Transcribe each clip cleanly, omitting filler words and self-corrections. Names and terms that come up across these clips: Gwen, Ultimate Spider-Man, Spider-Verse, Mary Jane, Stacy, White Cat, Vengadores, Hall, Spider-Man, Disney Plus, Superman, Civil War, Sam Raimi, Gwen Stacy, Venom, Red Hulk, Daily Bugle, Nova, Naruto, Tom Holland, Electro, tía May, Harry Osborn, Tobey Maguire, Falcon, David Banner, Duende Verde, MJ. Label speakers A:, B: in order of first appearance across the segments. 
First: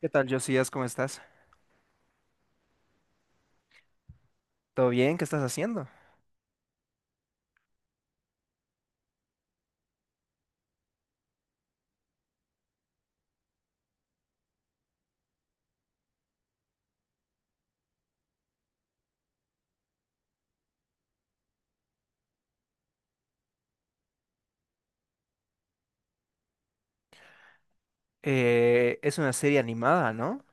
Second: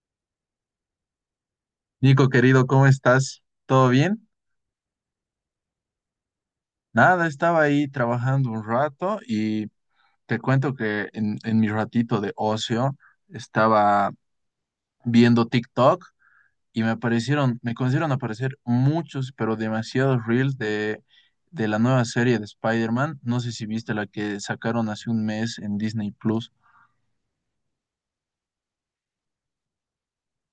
A: ¿Qué tal, Josías? ¿Cómo estás?
B: Nico, querido, ¿cómo estás? ¿Todo bien?
A: ¿Todo bien? ¿Qué estás haciendo?
B: Nada, estaba ahí trabajando un rato y te cuento que en mi ratito de ocio estaba viendo TikTok y me comenzaron a aparecer muchos, pero demasiados reels de la nueva serie de Spider-Man. No sé si viste la que sacaron hace un mes en Disney Plus.
A: Es una serie animada, ¿no?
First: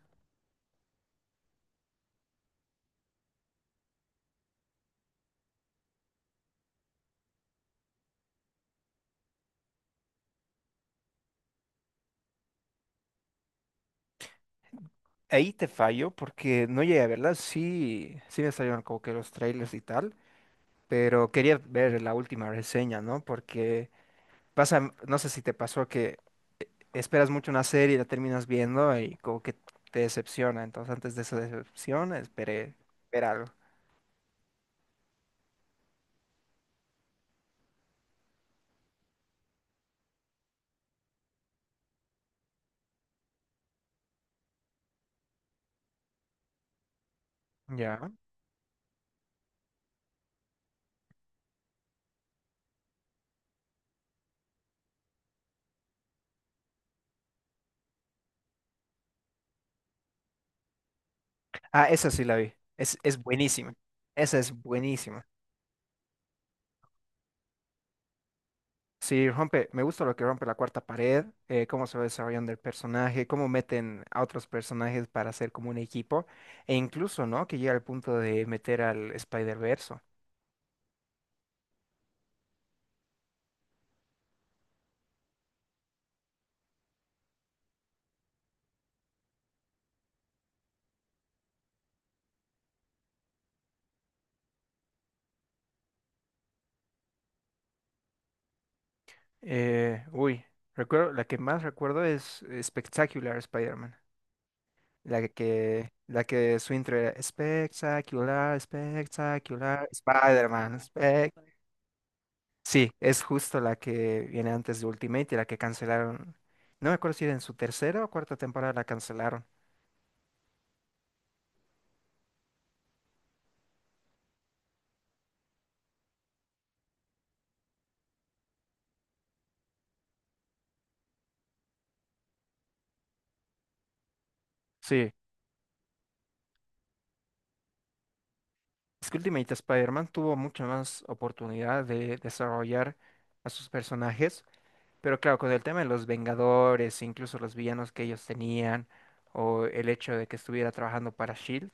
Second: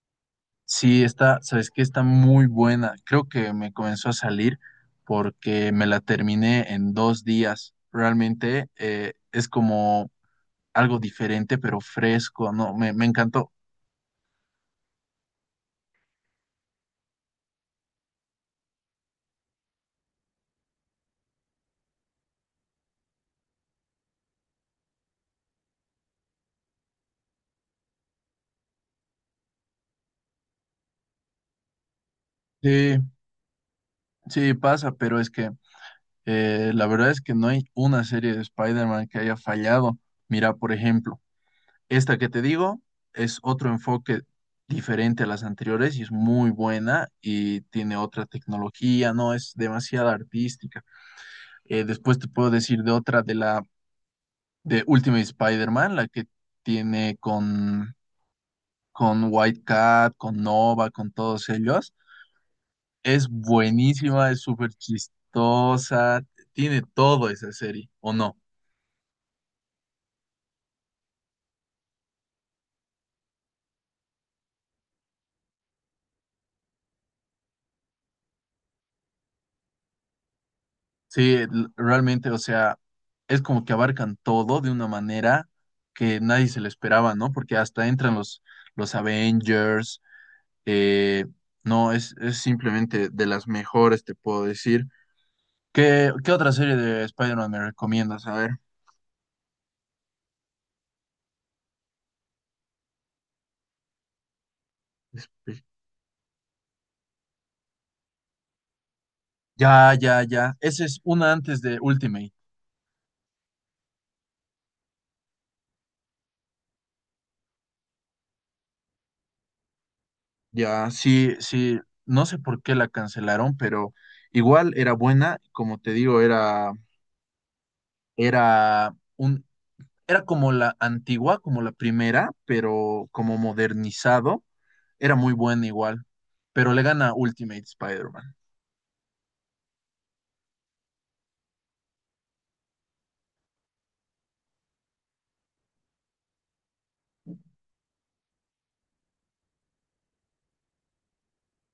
B: Sí, está, sabes que está muy buena. Creo que me comenzó a salir porque me la terminé en 2 días. Realmente es como algo diferente, pero fresco, ¿no? Me encantó.
A: Ahí te fallo porque no llegué a verla. Sí, sí me salieron como que los trailers y tal, pero quería ver la última reseña, ¿no? Porque pasa, no sé si te pasó que esperas mucho una serie y la terminas viendo y como que te decepciona. Entonces, antes de esa decepción, esperé
B: Sí,
A: ver algo.
B: sí, pasa, pero es que la verdad es que no hay una serie de Spider-Man que haya fallado. Mira, por ejemplo, esta que te digo es otro enfoque diferente a las anteriores y es muy buena y tiene
A: Ya.
B: otra tecnología, no es demasiado artística. Después te puedo decir de otra de Ultimate Spider-Man, la que tiene con White Cat, con Nova, con todos
A: Ah,
B: ellos.
A: esa sí la vi. Es
B: Es
A: buenísima.
B: buenísima,
A: Esa
B: es
A: es
B: súper
A: buenísima.
B: chistosa, tiene todo esa serie, ¿o no?
A: Sí, rompe, me gusta lo que rompe la cuarta pared, cómo se va desarrollando el personaje, cómo meten a otros personajes para hacer como un equipo, e incluso, ¿no? Que llega al punto de meter al Spider-Verse.
B: Sí, realmente, o sea, es como que abarcan todo de una manera que nadie se lo esperaba, ¿no? Porque hasta entran los Avengers, eh, no, es simplemente de las mejores, te puedo decir. ¿Qué otra serie de Spider-Man me recomiendas? A ver.
A: Eh, uy, Recuerdo, la que más recuerdo es Spectacular Spider-Man. La que su intro era espectacular, espectacular,
B: Ya, ya, ya.
A: Spider-Man,
B: Esa es una
A: spec.
B: antes de Ultimate.
A: Sí, es justo la que viene antes de Ultimate y la que cancelaron. No me acuerdo si era en su tercera o cuarta temporada la cancelaron.
B: Ya, sí, sí. No sé por qué la cancelaron, pero igual era buena. Como te digo, era un, era como la antigua, como la primera, pero como modernizado.
A: Sí,
B: Era muy buena igual. Pero le gana Ultimate Spider-Man.
A: es que Ultimate Spider-Man tuvo mucha más oportunidad de desarrollar a sus personajes. Pero claro, con el tema de los Vengadores, incluso los villanos que ellos tenían, o el hecho de que estuviera trabajando para SHIELD,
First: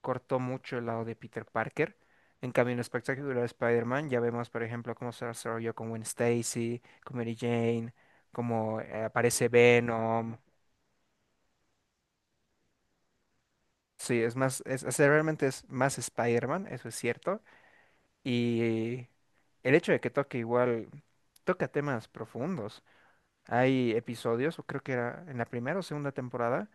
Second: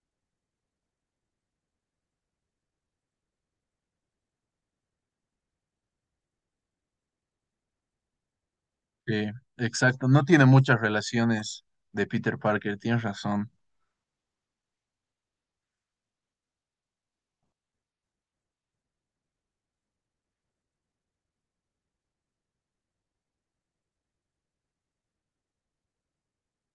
A: cortó mucho el lado de Peter Parker. En cambio, en el espectacular Spider-Man, ya vemos, por ejemplo, cómo se desarrolló con Gwen Stacy, con Mary Jane, cómo
B: Sí,
A: aparece
B: exacto. No
A: Venom.
B: tiene muchas relaciones de Peter Parker, tienes razón.
A: Sí, es más, o sea, realmente es más Spider-Man, eso es cierto. Y el hecho de que toque igual, toca temas profundos. Hay episodios, o creo que era en la primera o segunda temporada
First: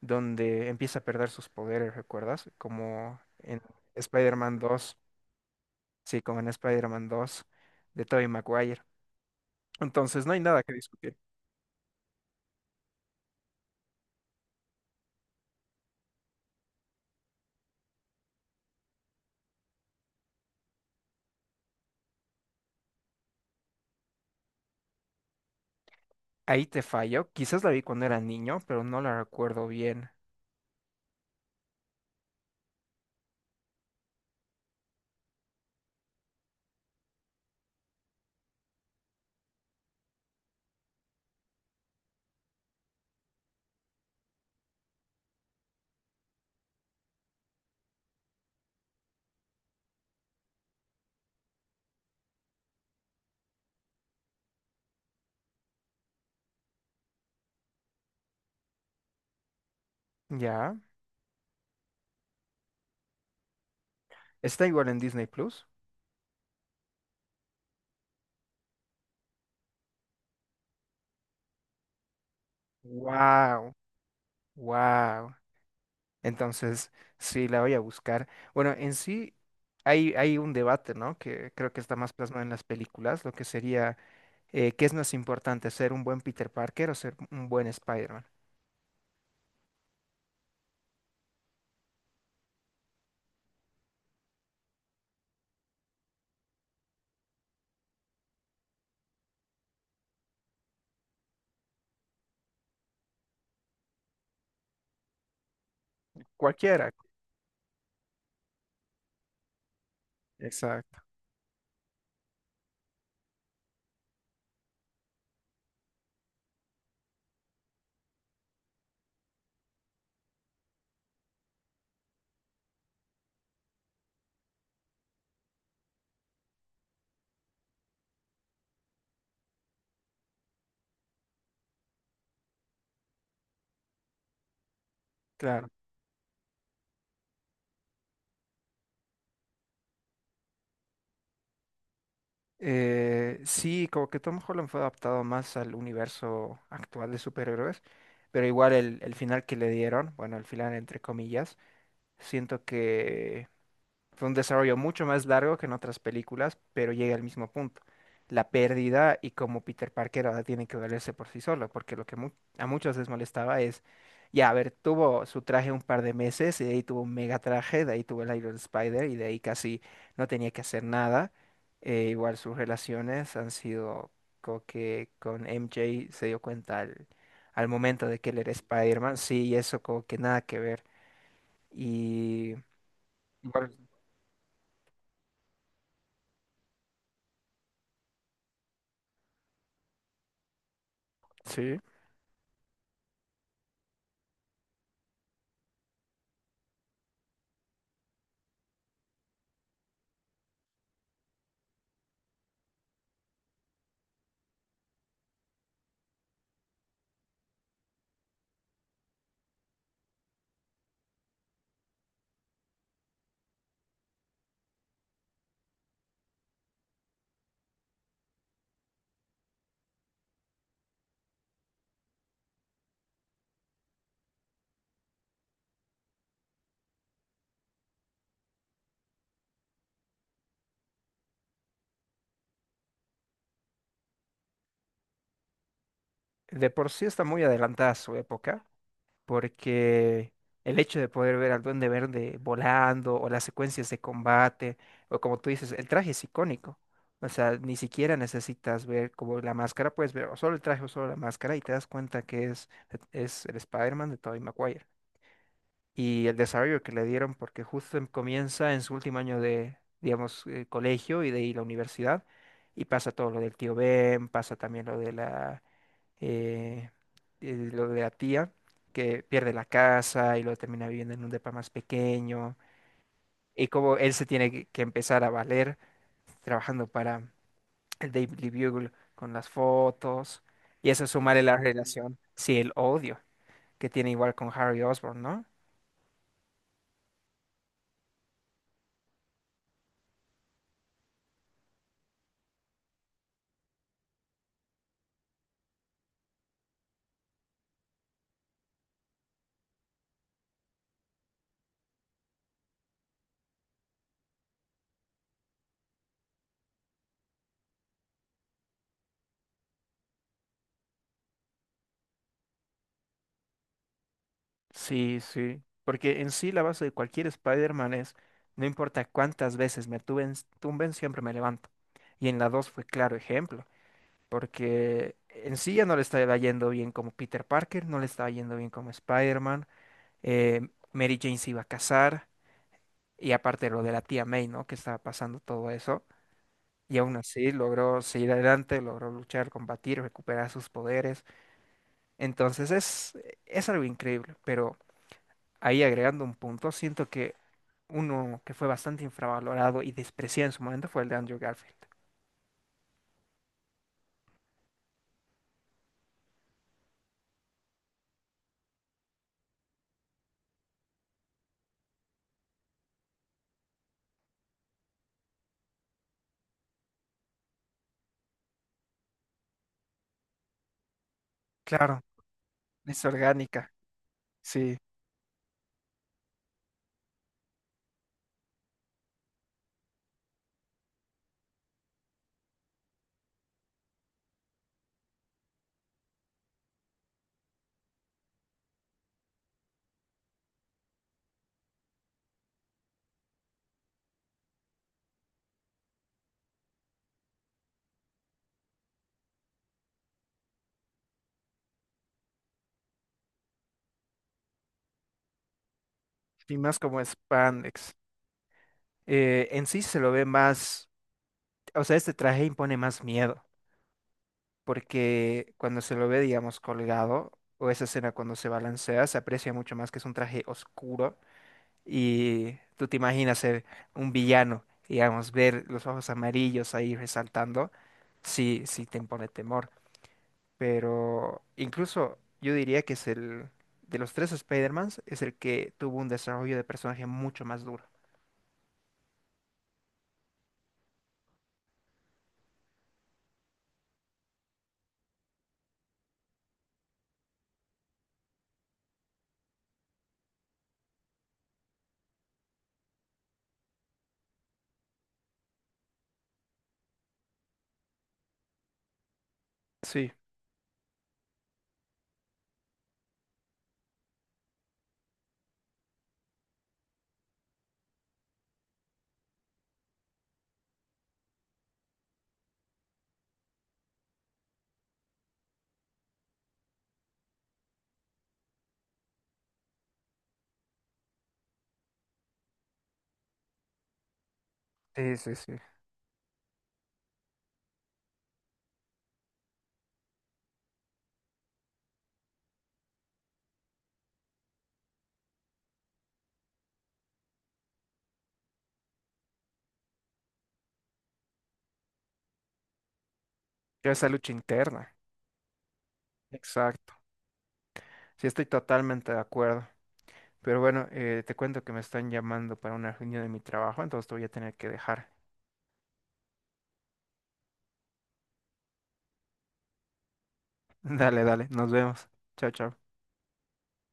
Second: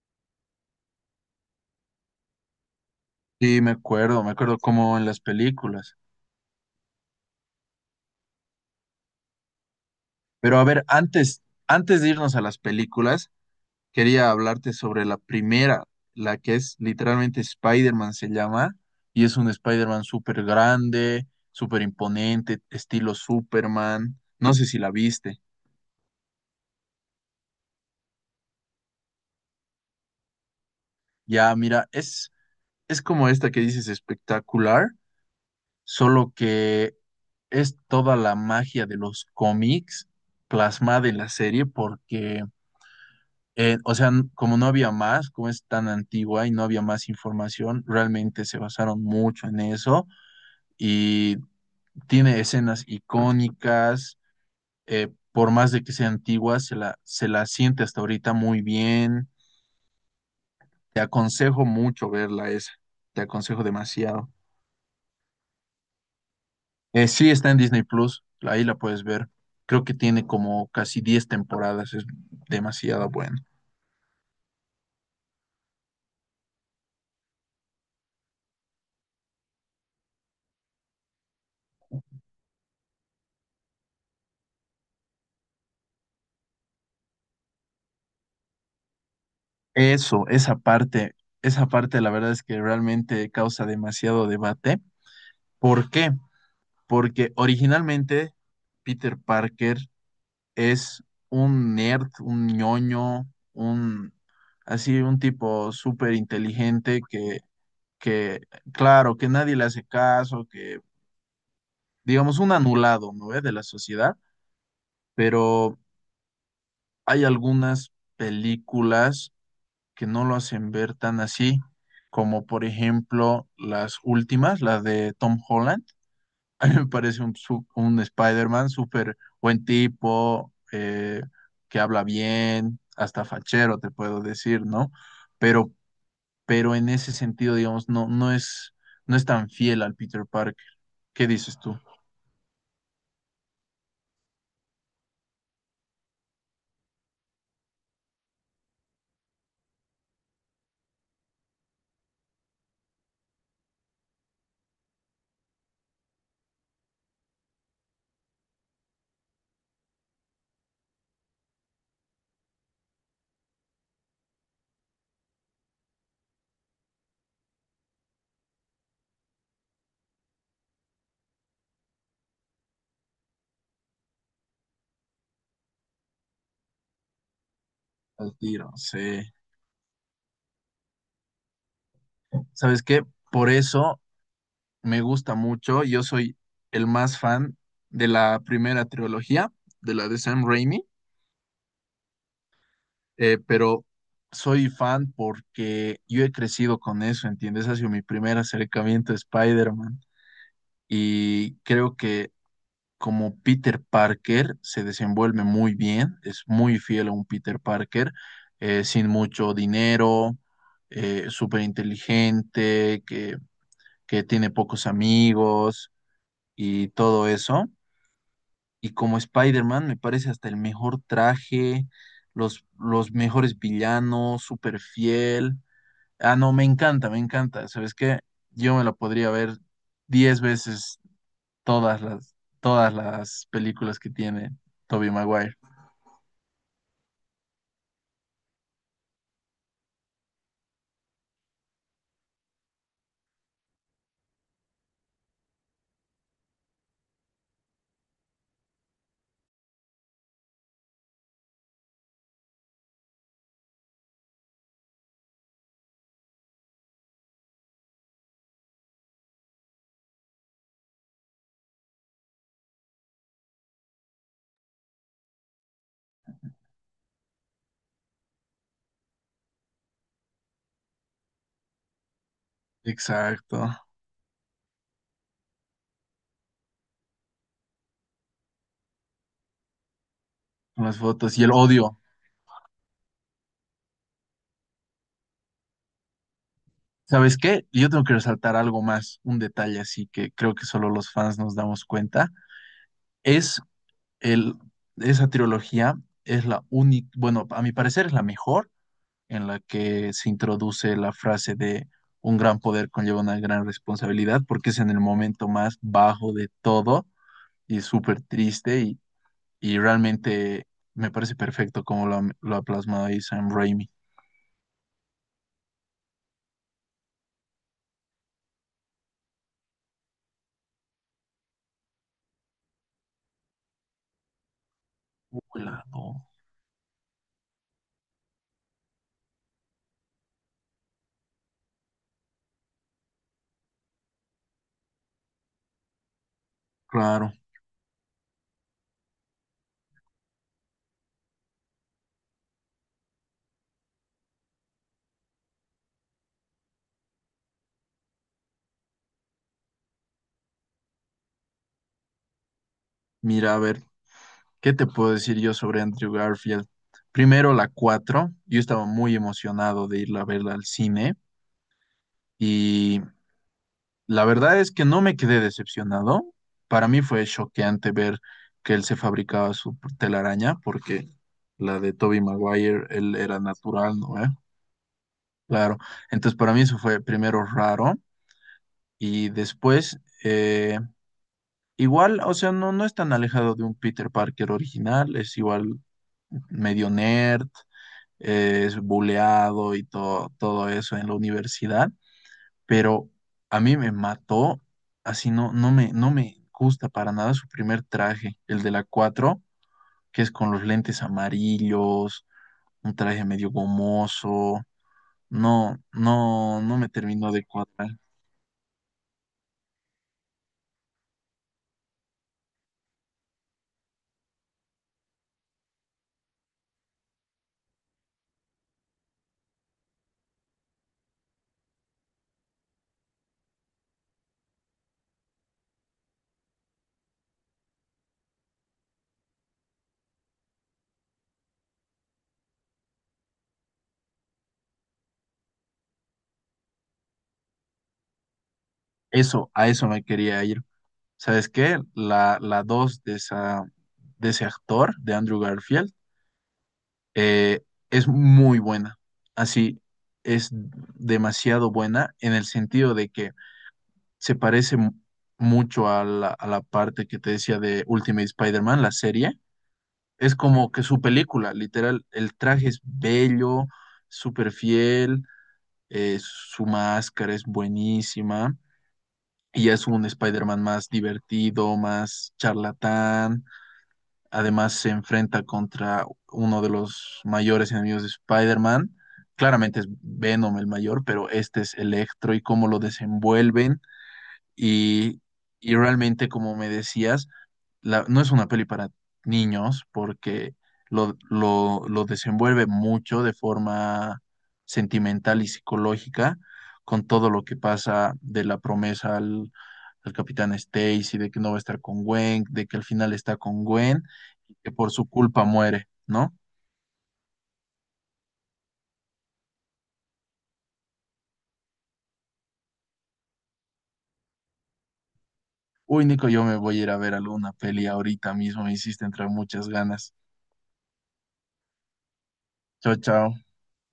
A: donde empieza a perder sus poderes, ¿recuerdas? Como
B: Sí,
A: en
B: me acuerdo
A: Spider-Man
B: como
A: 2,
B: en las películas.
A: sí, como en Spider-Man 2 de Tobey Maguire. Entonces, no hay
B: Pero
A: nada
B: a
A: que
B: ver,
A: discutir.
B: antes de irnos a las películas, quería hablarte sobre la primera, la que es literalmente Spider-Man se llama, y es un Spider-Man súper grande, súper imponente, estilo Superman. No sé si la viste.
A: Ahí te fallo. Quizás la vi cuando era niño, pero no la recuerdo bien.
B: Ya, mira, es como esta que dices espectacular, solo que es toda la magia de los cómics plasmada en la serie porque o sea, como no había más, como es tan antigua y no había más información, realmente se basaron mucho en eso y tiene escenas icónicas, por más de que sea antigua, se la siente hasta ahorita muy bien.
A: Ya.
B: Te aconsejo mucho verla esa, te aconsejo demasiado.
A: Está igual en Disney Plus.
B: Sí, está en Disney Plus, ahí la puedes ver. Creo que tiene como casi 10 temporadas, es demasiado buena.
A: Wow, wow. Entonces, sí, la voy a buscar. Bueno, en sí hay un debate, ¿no? Que creo que está más plasmado en las películas, lo que sería ¿qué es más importante, ser un buen Peter Parker o ser un buen Spider-Man?
B: Eso, esa parte, esa parte la verdad es que realmente causa demasiado debate. ¿Por qué? Porque originalmente Peter Parker es un nerd, un ñoño, un así un tipo súper
A: Cualquiera.
B: inteligente que, claro, que nadie le hace caso, que
A: Exacto,
B: digamos un anulado, ¿no? ¿Eh? De la sociedad, pero hay algunas películas que no lo hacen ver tan así, como por ejemplo las últimas, las de Tom Holland. A mí me parece un Spider-Man súper buen tipo, que habla bien, hasta fachero, te puedo decir, ¿no?
A: claro.
B: Pero, pero en ese sentido, digamos, no es tan fiel al Peter Parker. ¿Qué dices tú?
A: Sí, como que Tom Holland fue adaptado más al universo actual de superhéroes, pero igual el final que le dieron, bueno, el final entre comillas, siento que fue un desarrollo mucho más largo que en otras películas, pero llega al mismo punto. La pérdida y cómo Peter Parker ahora tiene que valerse por sí solo, porque lo que mu- a muchos les molestaba es, ya, a ver, tuvo su traje un par de meses y de ahí tuvo un mega traje, de ahí tuvo el Iron Spider y de ahí casi no tenía que hacer nada. Igual sus relaciones han sido como que con MJ se dio cuenta al momento de que
B: Al
A: él era
B: tiro, sí.
A: Spider-Man, sí, y eso como que nada que ver. Y
B: ¿Sabes qué? Por
A: igual,
B: eso me gusta mucho. Yo soy el más fan de la primera trilogía, de la de Sam Raimi,
A: sí,
B: pero soy fan porque yo he crecido con eso, ¿entiendes? Ha sido mi primer acercamiento a Spider-Man y creo que como Peter Parker se desenvuelve muy bien, es muy fiel a un Peter Parker, sin mucho dinero, súper inteligente, que tiene pocos amigos y todo eso. Y como Spider-Man, me parece hasta el mejor traje, los mejores villanos, súper fiel. Ah, no, me encanta, me encanta. ¿Sabes qué? Yo me la podría ver 10 veces todas todas las películas que tiene Tobey Maguire.
A: de por sí está muy adelantada a su época, porque el hecho de poder ver al Duende Verde volando o las secuencias de combate, o como tú dices, el traje es icónico. O sea, ni siquiera necesitas ver como la máscara, puedes ver o solo el traje o solo la máscara y te das cuenta que es el Spider-Man de Tobey Maguire. Y el desarrollo que le dieron, porque justo em- comienza en su último año de, digamos, colegio y de ahí la universidad, y pasa todo lo del tío Ben, pasa también eh, lo de la tía, que pierde la casa y luego termina viviendo en un depa más pequeño,
B: Exacto,
A: y cómo él se tiene que empezar a valer trabajando para el Daily Bugle con las fotos,
B: con
A: y
B: las
A: eso
B: fotos
A: sumarle
B: y el
A: la
B: odio.
A: relación, sí, el odio que tiene igual con Harry Osborn, ¿no?
B: ¿Sabes qué? Yo tengo que resaltar algo más, un detalle así que creo que solo los fans nos damos cuenta. Es El, esa trilogía es la única, bueno, a mi parecer es la mejor en la que se introduce la frase de un gran poder conlleva una gran responsabilidad, porque es en el momento más bajo de todo y súper triste y realmente me parece perfecto como lo ha plasmado ahí Sam Raimi.
A: Sí, sí. Porque en sí la base de cualquier Spider-Man es, no importa cuántas veces me tumben, tumben, siempre me levanto. Y en la 2 fue claro ejemplo, porque en sí
B: Hola,
A: ya no le
B: no.
A: estaba yendo bien como Peter Parker, no le estaba yendo bien como Spider-Man, eh, Mary Jane se iba a casar, y aparte lo de la tía May, ¿no? Que estaba pasando todo eso, y aún
B: Claro,
A: así logró seguir adelante, logró luchar, combatir, recuperar sus poderes, entonces es algo increíble, pero ahí agregando un punto, siento que uno que fue bastante infravalorado y despreciado en su momento fue el de Andrew Garfield.
B: mira, a ver, ¿qué te puedo decir yo sobre Andrew Garfield? Primero, la 4 yo estaba muy emocionado de irla a verla al cine y la verdad es que no me quedé decepcionado. Para mí fue choqueante ver que él se fabricaba su telaraña, porque la de
A: Claro,
B: Tobey Maguire,
A: es
B: él era
A: orgánica,
B: natural, ¿no? ¿eh?
A: sí,
B: Claro. Entonces, para mí eso fue primero raro y después, igual, o sea, no es tan alejado de un Peter Parker original, es igual medio nerd, es buleado y todo, todo eso en la universidad. Pero a mí me mató, así no me gusta para nada su primer traje, el de la 4 que es con los lentes amarillos, un traje medio gomoso,
A: y
B: no
A: más
B: me
A: como
B: terminó de cuadrar.
A: Spandex. En sí se lo ve más, o sea, este traje impone más miedo, porque cuando se lo ve, digamos, colgado, o esa escena cuando se balancea, se aprecia mucho más que es un traje oscuro y tú te imaginas ser un villano, digamos, ver los ojos amarillos ahí resaltando, sí, sí te impone temor, pero incluso yo diría que es el, de los tres Spider-Mans, es el que tuvo un desarrollo de personaje mucho más duro.
B: Eso, a eso me quería ir. ¿Sabes qué? La 2 de esa, de ese actor, de Andrew Garfield, eh, es muy buena. Así, es demasiado buena en el sentido de que se parece mucho a a la parte que te decía de Ultimate Spider-Man, la serie.
A: Sí,
B: Es como que su película, literal, el traje es bello, súper fiel, su máscara es buenísima y es un Spider-Man más divertido, más charlatán. Además se enfrenta contra uno de los mayores enemigos de Spider-Man. Claramente es Venom el mayor, pero este es Electro y cómo lo desenvuelven
A: sí,
B: y,
A: sí, sí.
B: y realmente, como me decías, no es una peli para niños porque lo desenvuelve mucho de forma sentimental y psicológica con todo lo que pasa de la promesa al capitán Stacy, de que no va a estar con Gwen, de que al final está con
A: Pero
B: Gwen
A: esa lucha
B: y que por
A: interna.
B: su culpa muere, ¿no?
A: Exacto. Sí, estoy totalmente de acuerdo. Pero bueno, te cuento que me están llamando para una reunión de mi trabajo, entonces te voy a tener que dejar.
B: Uy, Nico, yo me voy a ir a ver alguna peli ahorita mismo, me hiciste entrar muchas ganas.
A: Dale, dale, nos vemos. Chao, chao.
B: Chao, chao.